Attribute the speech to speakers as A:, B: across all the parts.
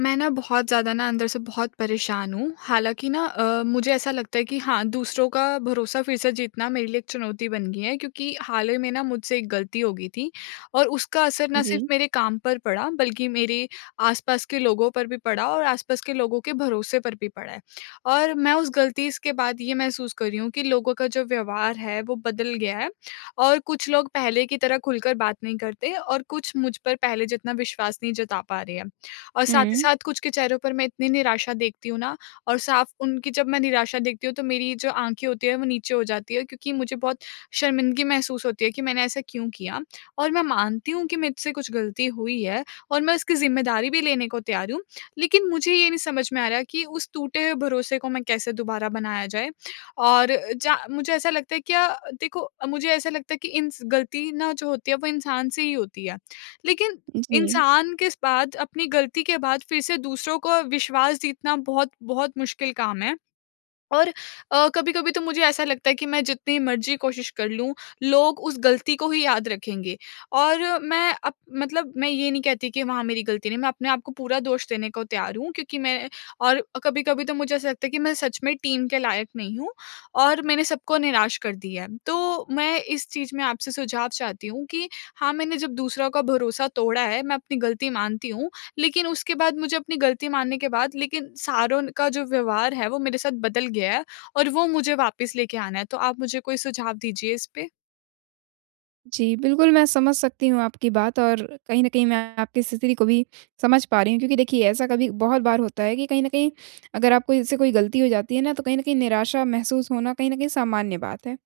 A: मैं ना बहुत ज़्यादा ना अंदर से बहुत परेशान हूँ। हालाँकि ना अ, मुझे ऐसा लगता है कि हाँ, दूसरों का भरोसा फिर से जीतना मेरे लिए एक चुनौती बन गया क्योंकि हाल ही में ना मुझसे एक गलती होगी थी। और उसका असर ना सिर्फ़
B: जी।
A: मेरे काम पर पड़ा बल्कि मेरे आस-पास के लोगों पर भी पड़ा और आस-पास के लोगों के भरोसे पर भी पड़ा है। और मैं उस गलती स के बाद ये महसूस कर रही हूँ कि लोगों का जो व्यवहार है वो बदल गया है और कुछ लोग पहले की तरह खुलकर बात नहीं करते और कुछ मुझ पर पहले जितना विश्वास नहीं जता पा रहे हैं। और साथ ही
B: हुँ।
A: साथ कुछ के चेहरों पर मैं इतनी निराशा देखती हूँ ना और साफ उनकी जब मैं निराशा देखती हूँ तो मेरी जो आँखें होती हैं वो नीचे हो जाती है क्योंकि मुझे बहुत शर्मिंदगी महसूस होती है कि मैंने ऐसा क्यों किया। और मैं मानती हूँ कि मुझसे कुछ गलती हुई है और मैं उसकी ज़िम्मेदारी भी लेने को तैयार हूँ लेकिन मुझे ये नहीं समझ में आ रहा कि उस टूटे हुए भरोसे को मैं कैसे दोबारा बनाया जाए। और ज मुझे ऐसा लगता है क्या देखो मुझे ऐसा लगता है कि इंस गलती ना जो होती है वो इंसान से ही होती है। लेकिन
B: उ, जी।
A: इंसान किस बाद अपनी गलती के बाद फिर से दूसरों को विश्वास जीतना बहुत-बहुत मुश्किल काम है। और अ, कभी-कभी तो मुझे ऐसा लगता है कि मैं जितनी मर्ज़ी कोशिश कर लूँ, लोग उस गलती को ही याद रखेंगे और मैं अब मतलब मैं ये नहीं कहती कि वहाँ मेरी गलती नहीं है, मैं अपने आपको पूरा दोष देने को तैयार हूँ क्योंकि मैं और अ, कभी-कभी तो मुझे ऐसा लगता है कि मैं सच में टीम के लायक नहीं हूँ और मैंने सब को निराश कर दिया है। तो मैं इस चीज़ में आपसे सुझाव चाहती हूँ कि हाँ, मैंने जब दूसरों का भरोसा तोड़ा है मैं अपनी गलती मानती हूँ लेकिन उसके बाद मुझे अपनी गलती मानने के बाद लेकिन सारों का जो व्यवहार है वो मेरे साथ बदल गया है और वो मुझे वापस लेके आना है। तो आप मुझे कोई सुझाव दीजिए इसपे?
B: जी, बिल्कुल, मैं समझ सकती हूँ आपकी बात और कहीं न कहीं मैं आपकी स्थिति को भी समझ पा रही हूँ, क्योंकि देखिए ऐसा कभी बहुत बार होता है कि कहीं न कहीं अगर आपको इससे कोई गलती हो जाती है ना तो कहीं न कहीं निराशा महसूस होना, कहीं न कहीं सामान्य बात है।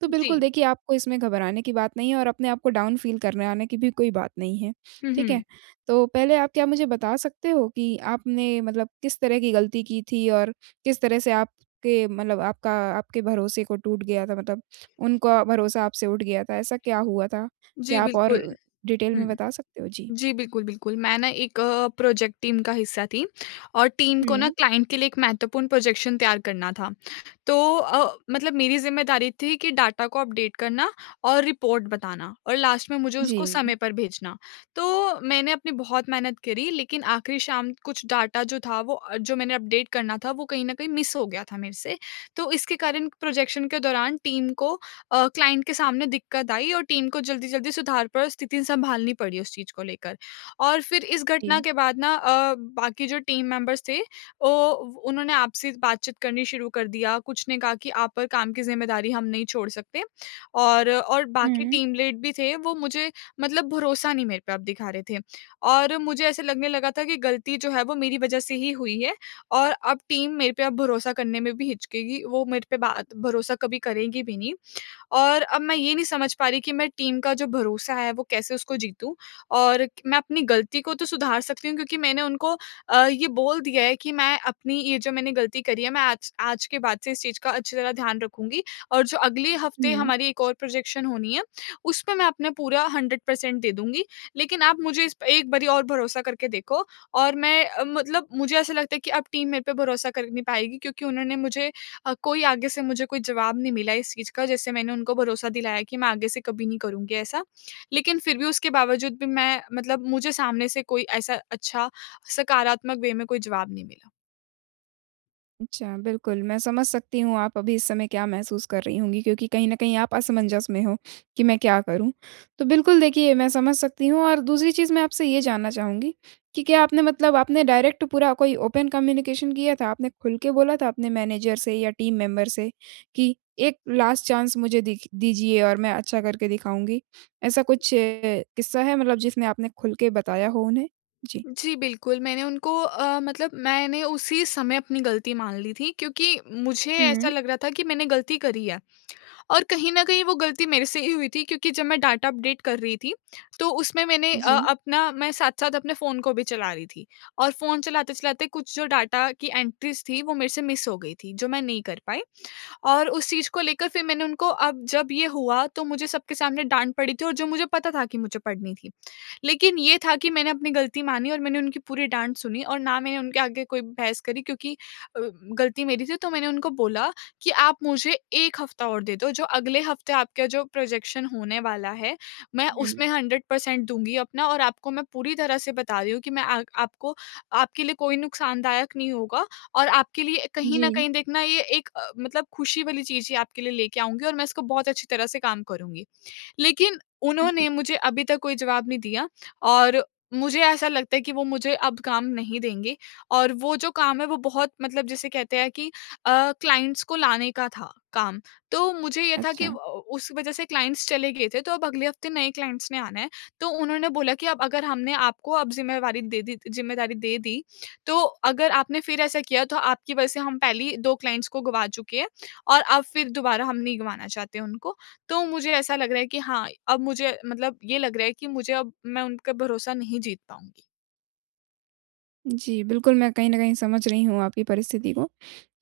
B: तो बिल्कुल
A: जी।
B: देखिए आपको इसमें घबराने की बात नहीं है और अपने आपको डाउन फ़ील करने आने की भी कोई बात नहीं है।
A: हुँ,
B: ठीक है?
A: हुँ।
B: तो पहले आप क्या मुझे बता सकते हो कि आपने मतलब किस तरह की गलती की थी और किस तरह से आपके मतलब आपका आपके भरोसे को टूट गया था, मतलब उनका भरोसा आपसे उठ गया था। ऐसा क्या हुआ था?
A: जी,
B: क्या आप और
A: बिल्कुल।
B: डिटेल में
A: हुँ।
B: बता सकते हो? जी।
A: जी, बिल्कुल, बिल्कुल। मैं ना एक प्रोजेक्ट टीम का हिस्सा थी और टीम को ना
B: हुँ।
A: क्लाइंट के लिए एक महत्वपूर्ण प्रोजेक्शन तैयार करना था। तो अ, मतलब मेरी ज़िम्मेदारी थी कि डाटा को अपडेट करना और रिपोर्ट बताना और लास्ट में मुझे उसको
B: जी।
A: समय पर भेजना। तो मैंने अपनी बहुत मेहनत करी लेकिन आखिरी शाम कुछ डाटा जो था वो अ, जो मैंने अपडेट करना था वो कहीं न कहीं मिस हो गया था मेरे से। तो इसके कारण प्रोजेक्शन के दौरान टीम को अ, क्लाइंट के सामने दिक्कत आई और टीम को जल्दी-जल्दी सुधार पर स्थिति सम्भालनी पड़ी उस चीज़ को लेकर। और फिर इस घटना
B: जी।
A: के बाद ना अ, बाकी जो टीम मेंबर्स थे औ वो उन्होंने आपसे बातचीत करनी शुरू कर दिया। कुछ ने कहा कि आप पर काम की ज़िम्मेदारी हम नहीं छोड़ सकते। और और बाकी
B: हुँ।
A: टीम लीड भी थे वो मुझे मतलब भरोसा नहीं मेरे पे आप दिखा रहे थे। और मुझे ऐसा लगने लगा था कि गलती जो है वो मेरी वज़ह से ही हुई है और अब टीम मेरे पे अब भरोसा करने में भी हिचकेगी। वो मेरे पे बात भरोसा कभी करेगी भी नहीं। और अब मैं ये नहीं समझ पा रही कि मैं टीम का जो भरोसा है वो कैसे उसको जीतू और मैं अपनी गलती को तो सुधार सकती हूँ क्योंकि मैंने उनको अ, ये बोल दिया है कि मैं अपनी ये जो मैंने गलती करी है मैं आज आज के बाद से इस चीज़ का अच्छी तरह ध्यान रखूँगी और जो अगले हफ़्ते
B: हुँ।
A: हमारी एक और प्रोजेक्शन होनी है उसपे मैं अपना पूरा 100% दे दूँगी। लेकिन आप मुझे इस प एक बारी और भरोसा करके देखो और मैं अ, मतलब मुझे ऐसा लगता है कि अब टीम मेरे पे भरोसा कर नहीं पाएगी क्योंकि उन्होंने मुझे अ, कोई आगे से मुझे कोई जवाब नहीं मिला इस चीज़ का जैसे मैंने उनको भरोसा दिलाया कि मैं आगे से कभी नहीं करुँगी ऐसा। लेकिन फिर भी उसके बावजूद भी मैं मतलब मुझे सामने से कोई ऐसा अच्छा सकारात्मक वे में कोई जवाब नहीं मिला।
B: अच्छा, बिल्कुल मैं समझ सकती हूँ आप अभी इस समय क्या महसूस कर रही होंगी, क्योंकि कहीं न कहीं आप असमंजस में हो कि मैं क्या करूँ? तो बिल्कुल, देखिए मैं समझ सकती हूँ और दूसरी चीज़ मैं आपसे ये जानना चाहूँगी, कि क्या आपने मतलब आपने डायरेक्ट पूरा कोई ओपन कम्युनिकेशन किया था, आपने खुल के बोला था अपने मैनेज़र से या टीम मेंबर से कि एक लास्ट चांस मुझे दिख दीजिए और मैं अच्छा करके दिखाऊँगी? ऐसा कुछ किस्सा है मतलब जिसमें आपने खुल के बताया हो उन्हें? जी।
A: जी, बिल्कुल मैंने उनको अ, मतलब मैंने उसी समय अपनी गलती मान ली थी, क्योंकि मुझे ऐसा
B: हुँ।
A: लग रहा था कि मैंने गलती करी है। और कहीं न कहीं वो गलती मेरे से ही हुई थी क्योंकि जब मैं डाटा अपडेट कर रही थी, तो उसमें मैंने अ,
B: जी।
A: अपना मैं साथ-साथ अपने फ़ोन को भी चला रही थी और फ़ोन चलाते-चलाते कुछ जो डाटा की एंट्रीज़ थी वो मेरे से मिस हो गई थी, जो मैं नहीं कर पाई। और उस चीज़ को लेकर फिर मैंने उनको अब जब ये हुआ तो मुझे सबके सामने डाँट पड़ी थी और जो मुझे पता था कि मुझे पड़नी थी, लेकिन ये था कि मैंने अपनी गलती मानी और मैंने उनकी पूरी डाँट सुनी और ना मैंने उनके आगे कोई बहस करी क्योंकि अ, गलती मेरी थी तो मैंने उनको बोला, कि आप मुझे 1 हफ़्ता और दे दो, जो अगले हफ़्ते आपका जो प्रोज़ेक्शन होने वाला है, मैं
B: हुँ।
A: उसमें 100 पर्सेंट दूँगी अपना और आपको मैं पूरी तरह से बता रही हूँ कि मैं आ आपको आपके लिए कोई नुकसानदायक नहीं होगा और आपके लिए कहीं न
B: जी।
A: कहीं देखना ये एक अ, मतलब खुशी वाली चीज़ ही आपके लिए ले के आऊँगी और मैं इसको बहुत अच्छी तरह से काम करुँगी। लेकिन उन्होंने
B: जी।
A: मुझे अभी तक कोई जवाब नहीं दिया और मुझे ऐसा लगता है कि वो मुझे अब काम नहीं देंगे और वो जो काम है वो बहुत मतलब जिसे कहते हैं कि अ, क्लाइंट्स को लाने का था काम। तो मुझे ये था कि अ अ,
B: अच्छा।
A: उस वजह से क्लाइंट्स चले गए थे तो अब अगले हफ़्ते नए क्लाइंट्स ने आना है। तो उन्होंने बोला कि अब अगर हमने आपको अब ज़िम्मेवारी दे दी ज़िम्मेदारी दे दी, तो अगर आपने फिर ऐसा किया तो आपकी वजह से हम पहले ही 2 क्लाइंट्स को गँवा चुके हैं और अब फिर दोबारा हम नहीं गँवाना चाहते हैं उनको। तो मुझे ऐसा लग रहा है कि हाँ, अब मुझे मतलब ये लग रहा है कि मुझे अब मैं उनका भरोसा नहीं जीत पाऊँगी।
B: जी, बिल्कुल, मैं कहीं न कहीं समझ रही हूँ आपकी परिस्थिति को।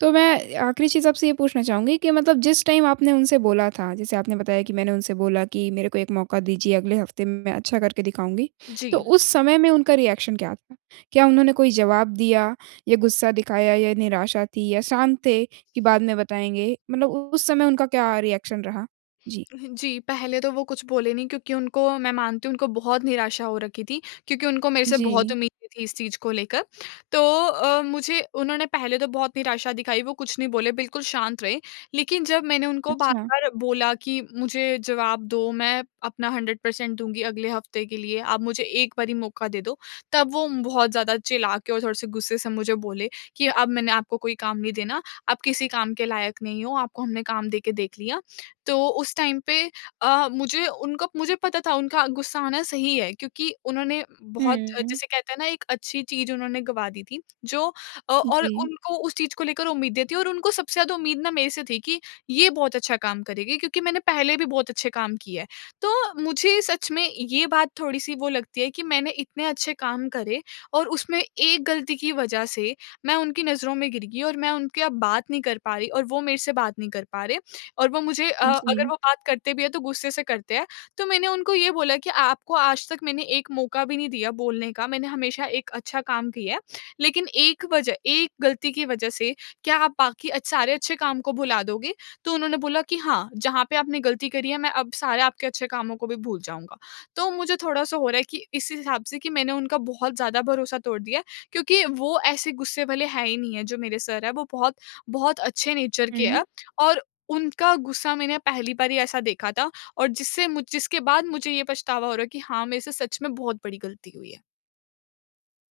B: तो मैं आखिरी चीज़ आपसे ये पूछना चाहूँगी कि मतलब जिस टाइम आपने उनसे बोला था, जैसे आपने बताया कि, "मैंने उनसे बोला कि मेरे को एक मौका दीजिए। अगले हफ़्ते में, मैं अच्छा करके दिखाऊँगी।" तो
A: जी।
B: उस समय में उनका रिएक्शन क्या था? क्या उन्होंने कोई जवाब दिया या गुस्सा दिखाया या निराशा थी या शांत थे, कि बाद में बताएँगे? मतलब उस समय उनका क्या रिएक्शन रहा? जी।
A: हाँ जी। पहले तो वो कुछ बोले नहीं, क्योंकि उनको, मैं मानती हूँ, उनको बहुत निराशा हो रखी थी, क्योंकि उनको मेरे से बहुत
B: जी।
A: उम्मीदें थी इस चीज़ को लेकर। तो अ, मुझे उन्होंने पहले तो बहुत निराशा दिखाई, वो कुछ नहीं बोले, बिल्कुल शांत रहे। लेकिन जब मैंने उनको
B: अच्छा।
A: बार-बार बोला कि, "मुझे जवाब दो, मैं अपना 100% दूँगी अगले हफ़्ते के लिए। आप मुझे एक बारी मौका दे दो।" तब वो बहुत ज़्यादा चिल्ला के और थोड़े से गुस्से से मुझे बोले कि, "अब मैंने आपको कोई काम नहीं देना। आप किसी काम के लायक नहीं हो, आपको हमने काम दे के देख लिया।" तो उस टाइम पे अ, मुझे उनका मुझे पता था, उनका गुस्सा आना सही है, क्योंकि उन्होंने बहुत,
B: हुँ।
A: जिसे कहते हैं ना, एक अच्छी चीज़ उन्होंने गँवा दी थी, जो अ, और
B: जी।
A: उनको उस चीज़ को लेकर उम्मीदें थी और उनको सबसे ज़्यादा उम्मीद ना, मेरे से थी कि, "ये बहुत अच्छा काम करेगी।" क्योंकि मैंने पहले भी बहुत अच्छे काम किए हैं। तो मुझे सच में ये बात थोड़ी-सी वो लगती है कि मैंने इतने अच्छे काम करे और उसमें एक गलती की वज़ह से मैं उनकी नज़रों में गिर गई और मैं उनकी अब बात नहीं कर पा रही और वो मेरे से बात नहीं कर पा रहे और वो मुझे अ, अगर
B: जी।
A: वो बात करते भी हैं, तो गुस्से से करते हैं। तो मैंने उनको ये बोला कि, "आपको आज तक मैंने एक मौका भी नहीं दिया बोलने का। मैंने हमेशा एक अच्छा काम किया है। लेकिन एक वज़ह एक गलती की वज़ह से क्या आप बाकी अच्छ सारे अच्छे काम को भुला दोगे?" तो उन्होंने बोला कि, "हाँ, जहाँ पे आपने गलती करी है, मैं अब सारे आपके अच्छे कामों को भी भूल जाऊँगा।" तो मुझे थोड़ा-सा हो रहा है कि इस हिसाब से कि मैंने उनका बहुत ज़्यादा भरोसा तोड़ दिया है, क्योंकि वो ऐसे गुस्से वाले हैं ही नहीं हैं। जो मेरे सर हैं, वो बहुत बहुत अच्छे नेचर के
B: हुँ।
A: हैं और उनका गुस्सा मैंने पहली बार ही ऐसा देखा था और जिससे मुझ जिसके बाद मुझे ये पछतावा हो रहा है कि हाँ, मेरे से सच में बहुत बड़ी गलती हुई है।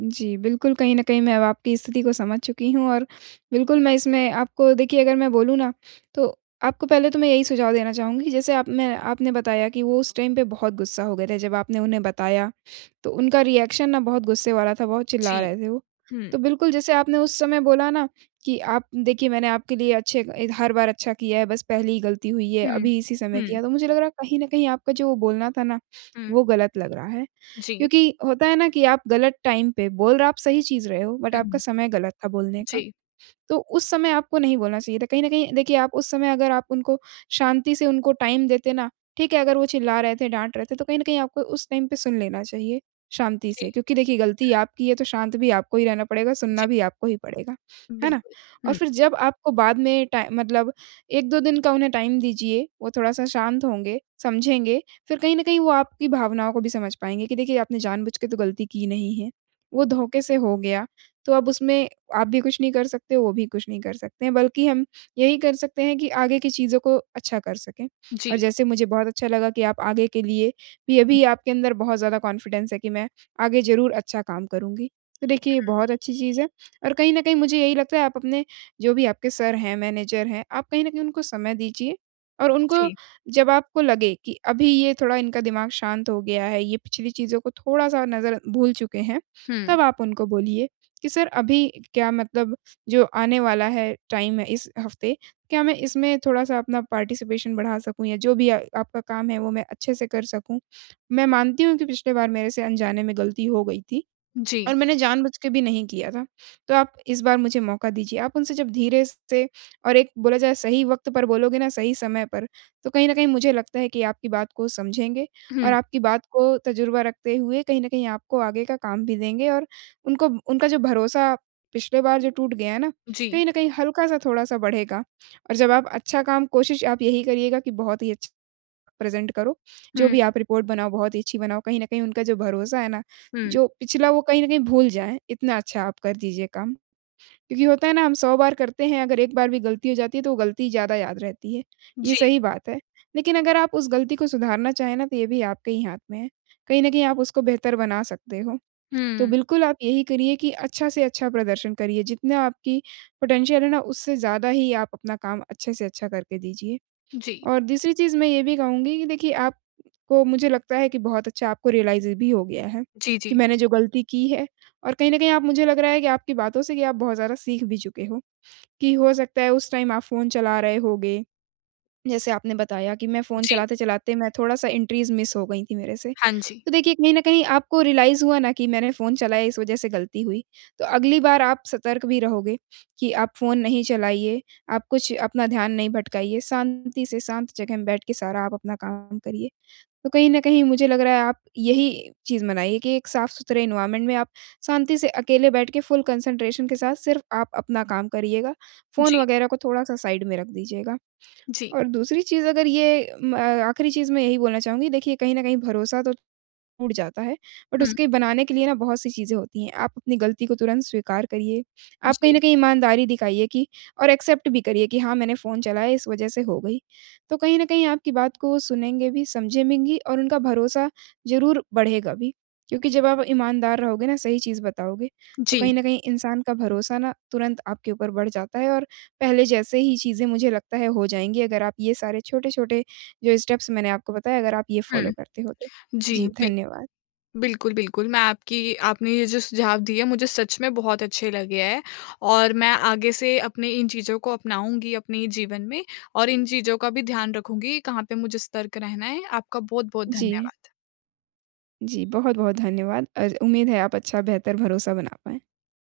B: जी, बिल्कुल कहीं न कहीं मैं अब आपकी स्थिति को समझ चुकी हूँ और बिल्कुल मैं इसमें आपको देखिए अगर मैं बोलूँ ना, तो आपको पहले तो मैं यही सुझाव देना चाहूँगी जैसे आपने आपने बताया कि वो उस टाइम पे बहुत गुस्सा हो गए थे जब आपने उन्हें बताया, तो उनका रिएक्शन ना बहुत गुस्से वाला था, बहुत चिल्ला
A: जी,
B: रहे थे वो। तो
A: हुँ।
B: बिल्कुल जैसे आपने उस समय बोला ना, कि आप देखिए मैंने आपके लिए अच्छे एक हर बार अच्छा किया है बस पहली ही गलती हुई है
A: हुँ,
B: अभी इसी समय
A: हुँ।
B: किया तो मुझे लग रहा है कहीं न कहीं आपका जो बोलना था ना, वो
A: हुँ।
B: गलत लग रहा है।
A: जी।
B: क्योंकि होता है ना कि आप गलत टाइम पे बोल र आप सही चीज़ रहे हो बट
A: हुँ,
B: आपका
A: हुँ।
B: समय गलत था बोलने का।
A: जी।
B: तो उस समय आपको नहीं बोलना चाहिए था। कहीं न कहीं देखिए आप उस समय अगर आप उनको शांति से उनको टाइम देते ना, ठीक है, अगर वो चिल्ला रहे थे, डाँट रहे थे तो कहीं न कहीं आपको उस टाइम पे सुन लेना चाहिए शांति
A: जी।
B: से क्योंकि
A: हुँ।
B: देखिए गलती आपकी है तो शांत भी आपको ही रहना पड़ेगा, सुनना
A: जी।
B: भी आपको ही पड़ेगा। है ना?
A: बिल्कुल,
B: और
A: हुँ।
B: फिर जब आपको बाद में टाइ मतलब 1-2 दिन का उन्हें टाइम दीजिए, वो थोड़ा-सा शांत होंगे, समझेंगे फिर कहीं न कहीं वो आपकी भावनाओं को भी समझ पाएँगे कि देखिए आपने जानबूझ के तो गलती की नहीं है। वो धोखे से हो गया तो अब उसमें आप भी कुछ नहीं कर सकते, वो भी कुछ नहीं कर सकते बल्कि हम यही कर सकते हैं कि आगे की चीज़ों को अच्छा कर सकें। और
A: जी।
B: जैसे मुझे बहुत अच्छा लगा कि आप आगे के लिए भी अभी आपके अंदर बहुत ज़्यादा कॉन्फिडेंस है कि मैं आगे ज़रूर अच्छा काम करुँगी। तो देखिए ये
A: हुँ।
B: बहुत अच्छी चीज़ है और कहीं न कहीं मुझे यही लगता है आप अपने जो भी आपके सर हैं मैनेजर हैं, आप कहीं न कहीं उनको समय दीजिए और उनको
A: जी।
B: जब आपको लगे कि अभी ये थोड़ा इनका दिमाग शांत हो गया है, ये पिछली चीज़ों को थोड़ा-सा नज़रअं भूल चुके हैं,
A: हुँ।
B: तब आप उनको बोलिए कि, "सर अभी क्या मतलब जो आने वाला है टाइम है इस हफ़्ते, क्या मैं इसमें थोड़ा-सा अपना पार्टिसिपेशन बढ़ा सकूँ या जो भी आ आपका काम है वो मैं अच्छे से कर सकूँ? मैं मानती हूँ कि पिछली बार मेरे से अनजाने में गलती हो गई थी,
A: जी।
B: और मैंने जानबूझ के भी नहीं किया था, तो आप इस बार मुझे मौका दीजिए।" आप उनसे जब धीरे स से और एक बोला जाए सही वक़्त पर बोलोगे ना सही समय पर, तो कहीं न कहीं मुझे लगता है कि आपकी बात को समझेंगे
A: हुँ।
B: और आपकी बात को तजुर्बा रखते हुए कहीं न कहीं आपको आगे का काम भी देंगे और उनको उनका जो भरोसा पिछले बार जो टूट गया है ना,
A: जी।
B: कहीं न कहीं हल्का-सा थोड़ा-सा बढ़ेगा और जब आप अच्छा काम कोशिश आप यही करिएगा कि बहुत ही अच्छा प्रेज़ेंट करो। जो
A: हुँ।
B: भी आप रिपोर्ट बनाओ बहुत ही अच्छी बनाओ। कहीं न कहीं उनका जो भरोसा है ना,
A: हुँ।
B: जो पिछला वो कहीं न कहीं भूल जाएँ, इतना अच्छा आप कर दीजिए काम। क्योंकि होता है ना हम 100 बार करते हैं, अगर एक बार भी गलती हो जाती है तो वो गलती ज़्यादा याद रहती है। ये
A: जी।
B: सही बात है, लेकिन अगर आप उस गलती को सुधारना चाहें ना, तो ये भी आपके ही हाथ में है। कहीं न कहीं आप उसको बेहतर बना सकते हो। तो
A: हुँ।
B: बिल्कुल आप यही करिए कि अच्छा से अच्छा प्रदर्शन करिए, जितना आपकी पोटेंशियल है ना, उससे ज़्यादा ही आप अपना काम अच्छे से अच्छा करके दीजिए।
A: जी।
B: और दूसरी चीज़ मैं ये भी कहूँगी कि देखिए आपको मुझे लगता है कि बहुत अच्छा आपको रियलाइज़ भी हो गया है,
A: जी,
B: कि
A: जी।
B: मैंने जो गलती की है और कहीं न कहीं आप मुझे लग रहा है कि आपकी बातों से कि आप बहुत ज़्यादा सीख भी चुके हो, कि हो सकता है उस टाइम आप फ़ोन चला रहे होगे। जैसे आपने बताया कि मैं फ़ोन
A: जी।
B: चलाते-चलाते मैं थोड़ा-सा एंट्रीज़ मिस हो गई थी मेरे से,
A: हाँ जी।
B: तो देखिए कहीं न कहीं आपको रियलाइज़ हुआ ना कि मैंने फ़ोन चलाया इस वज़ह से गलती हुई। तो अगली बार आप सतर्क भी रहोगे, कि आप फ़ोन नहीं चलाइए, आप कुछ अपना ध्यान नहीं भटकाइए। शांति से शांत जगह में बैठ के सारा आप अपना काम करिए। तो कहीं न कहीं मुझे लग रहा है आप यही चीज़ बनाइए कि एक साफ-सुथरे एनवायरनमेंट में आप शांति से अकेले बैठ के फुल कंसंट्रेशन के साथ सिर्फ़ आप अपना काम करिएगा, फ़ोन
A: जी।
B: वग़ैरह को थोड़ा-सा साइड में रख दीजिएगा।
A: जी।
B: और दूसरी चीज़ अगर ये म आखिरी चीज़ मैं यही बोलना चाहूँगी देखिए, कहीं न कहीं भरोसा तो टूट जाता है, बट
A: हुँ।
B: उसके बनाने के लिए ना बहुत-सी चीज़ें होती हैं। आप अपनी गलती को तुरंत स्वीकार करिए। आप कहीं न
A: जी।
B: कहीं ईमानदारी दिखाइए कि और एक्सेप्ट भी करिए कि हाँ, मैंने फ़ोन चलाया इस वजह से हो गई। तो कहीं न कहीं आपकी बात को वो सुनेंगे भी, समझें में घी और उनका भरोसा ज़रूर बढ़ेगा भी, क्योंकि जब आप ईमानदार रहोगे ना सही चीज़ बताओगे, तो
A: जी।
B: कहीं न कहीं इंसान का भरोसा ना तुरंत आपके ऊपर बढ़ जाता है और पहले जैसे ही चीज़ें मुझे लगता है हो जाएँगी अगर आप ये सारे छोटे-छोटे जो स्टेप्स मैंने आपको बताए, अगर आप ये
A: हुँ।
B: फ़ॉलो करते हो तो।
A: जी,
B: जी,
A: बिल्कुल।
B: धन्यवाद।
A: बिल्कुल, बिल्कुल। मैं आपकी आपने ये जो सुझाव दिए मुझे सच में बहुत अच्छे लगे हैं और मैं आगे से अपने इन चीज़ों को अपनाऊँगी अपने जीवन में और इन चीज़ों का भी ध्यान रखूँगी कहाँ पे मुझे सतर्क रहना है। आपका बहुत-बहुत
B: जी।
A: धन्यवाद।
B: जी, बहुत-बहुत धन्यवाद और उम्मीद है, आप अच्छा बेहतर भरोसा बना पाएँ।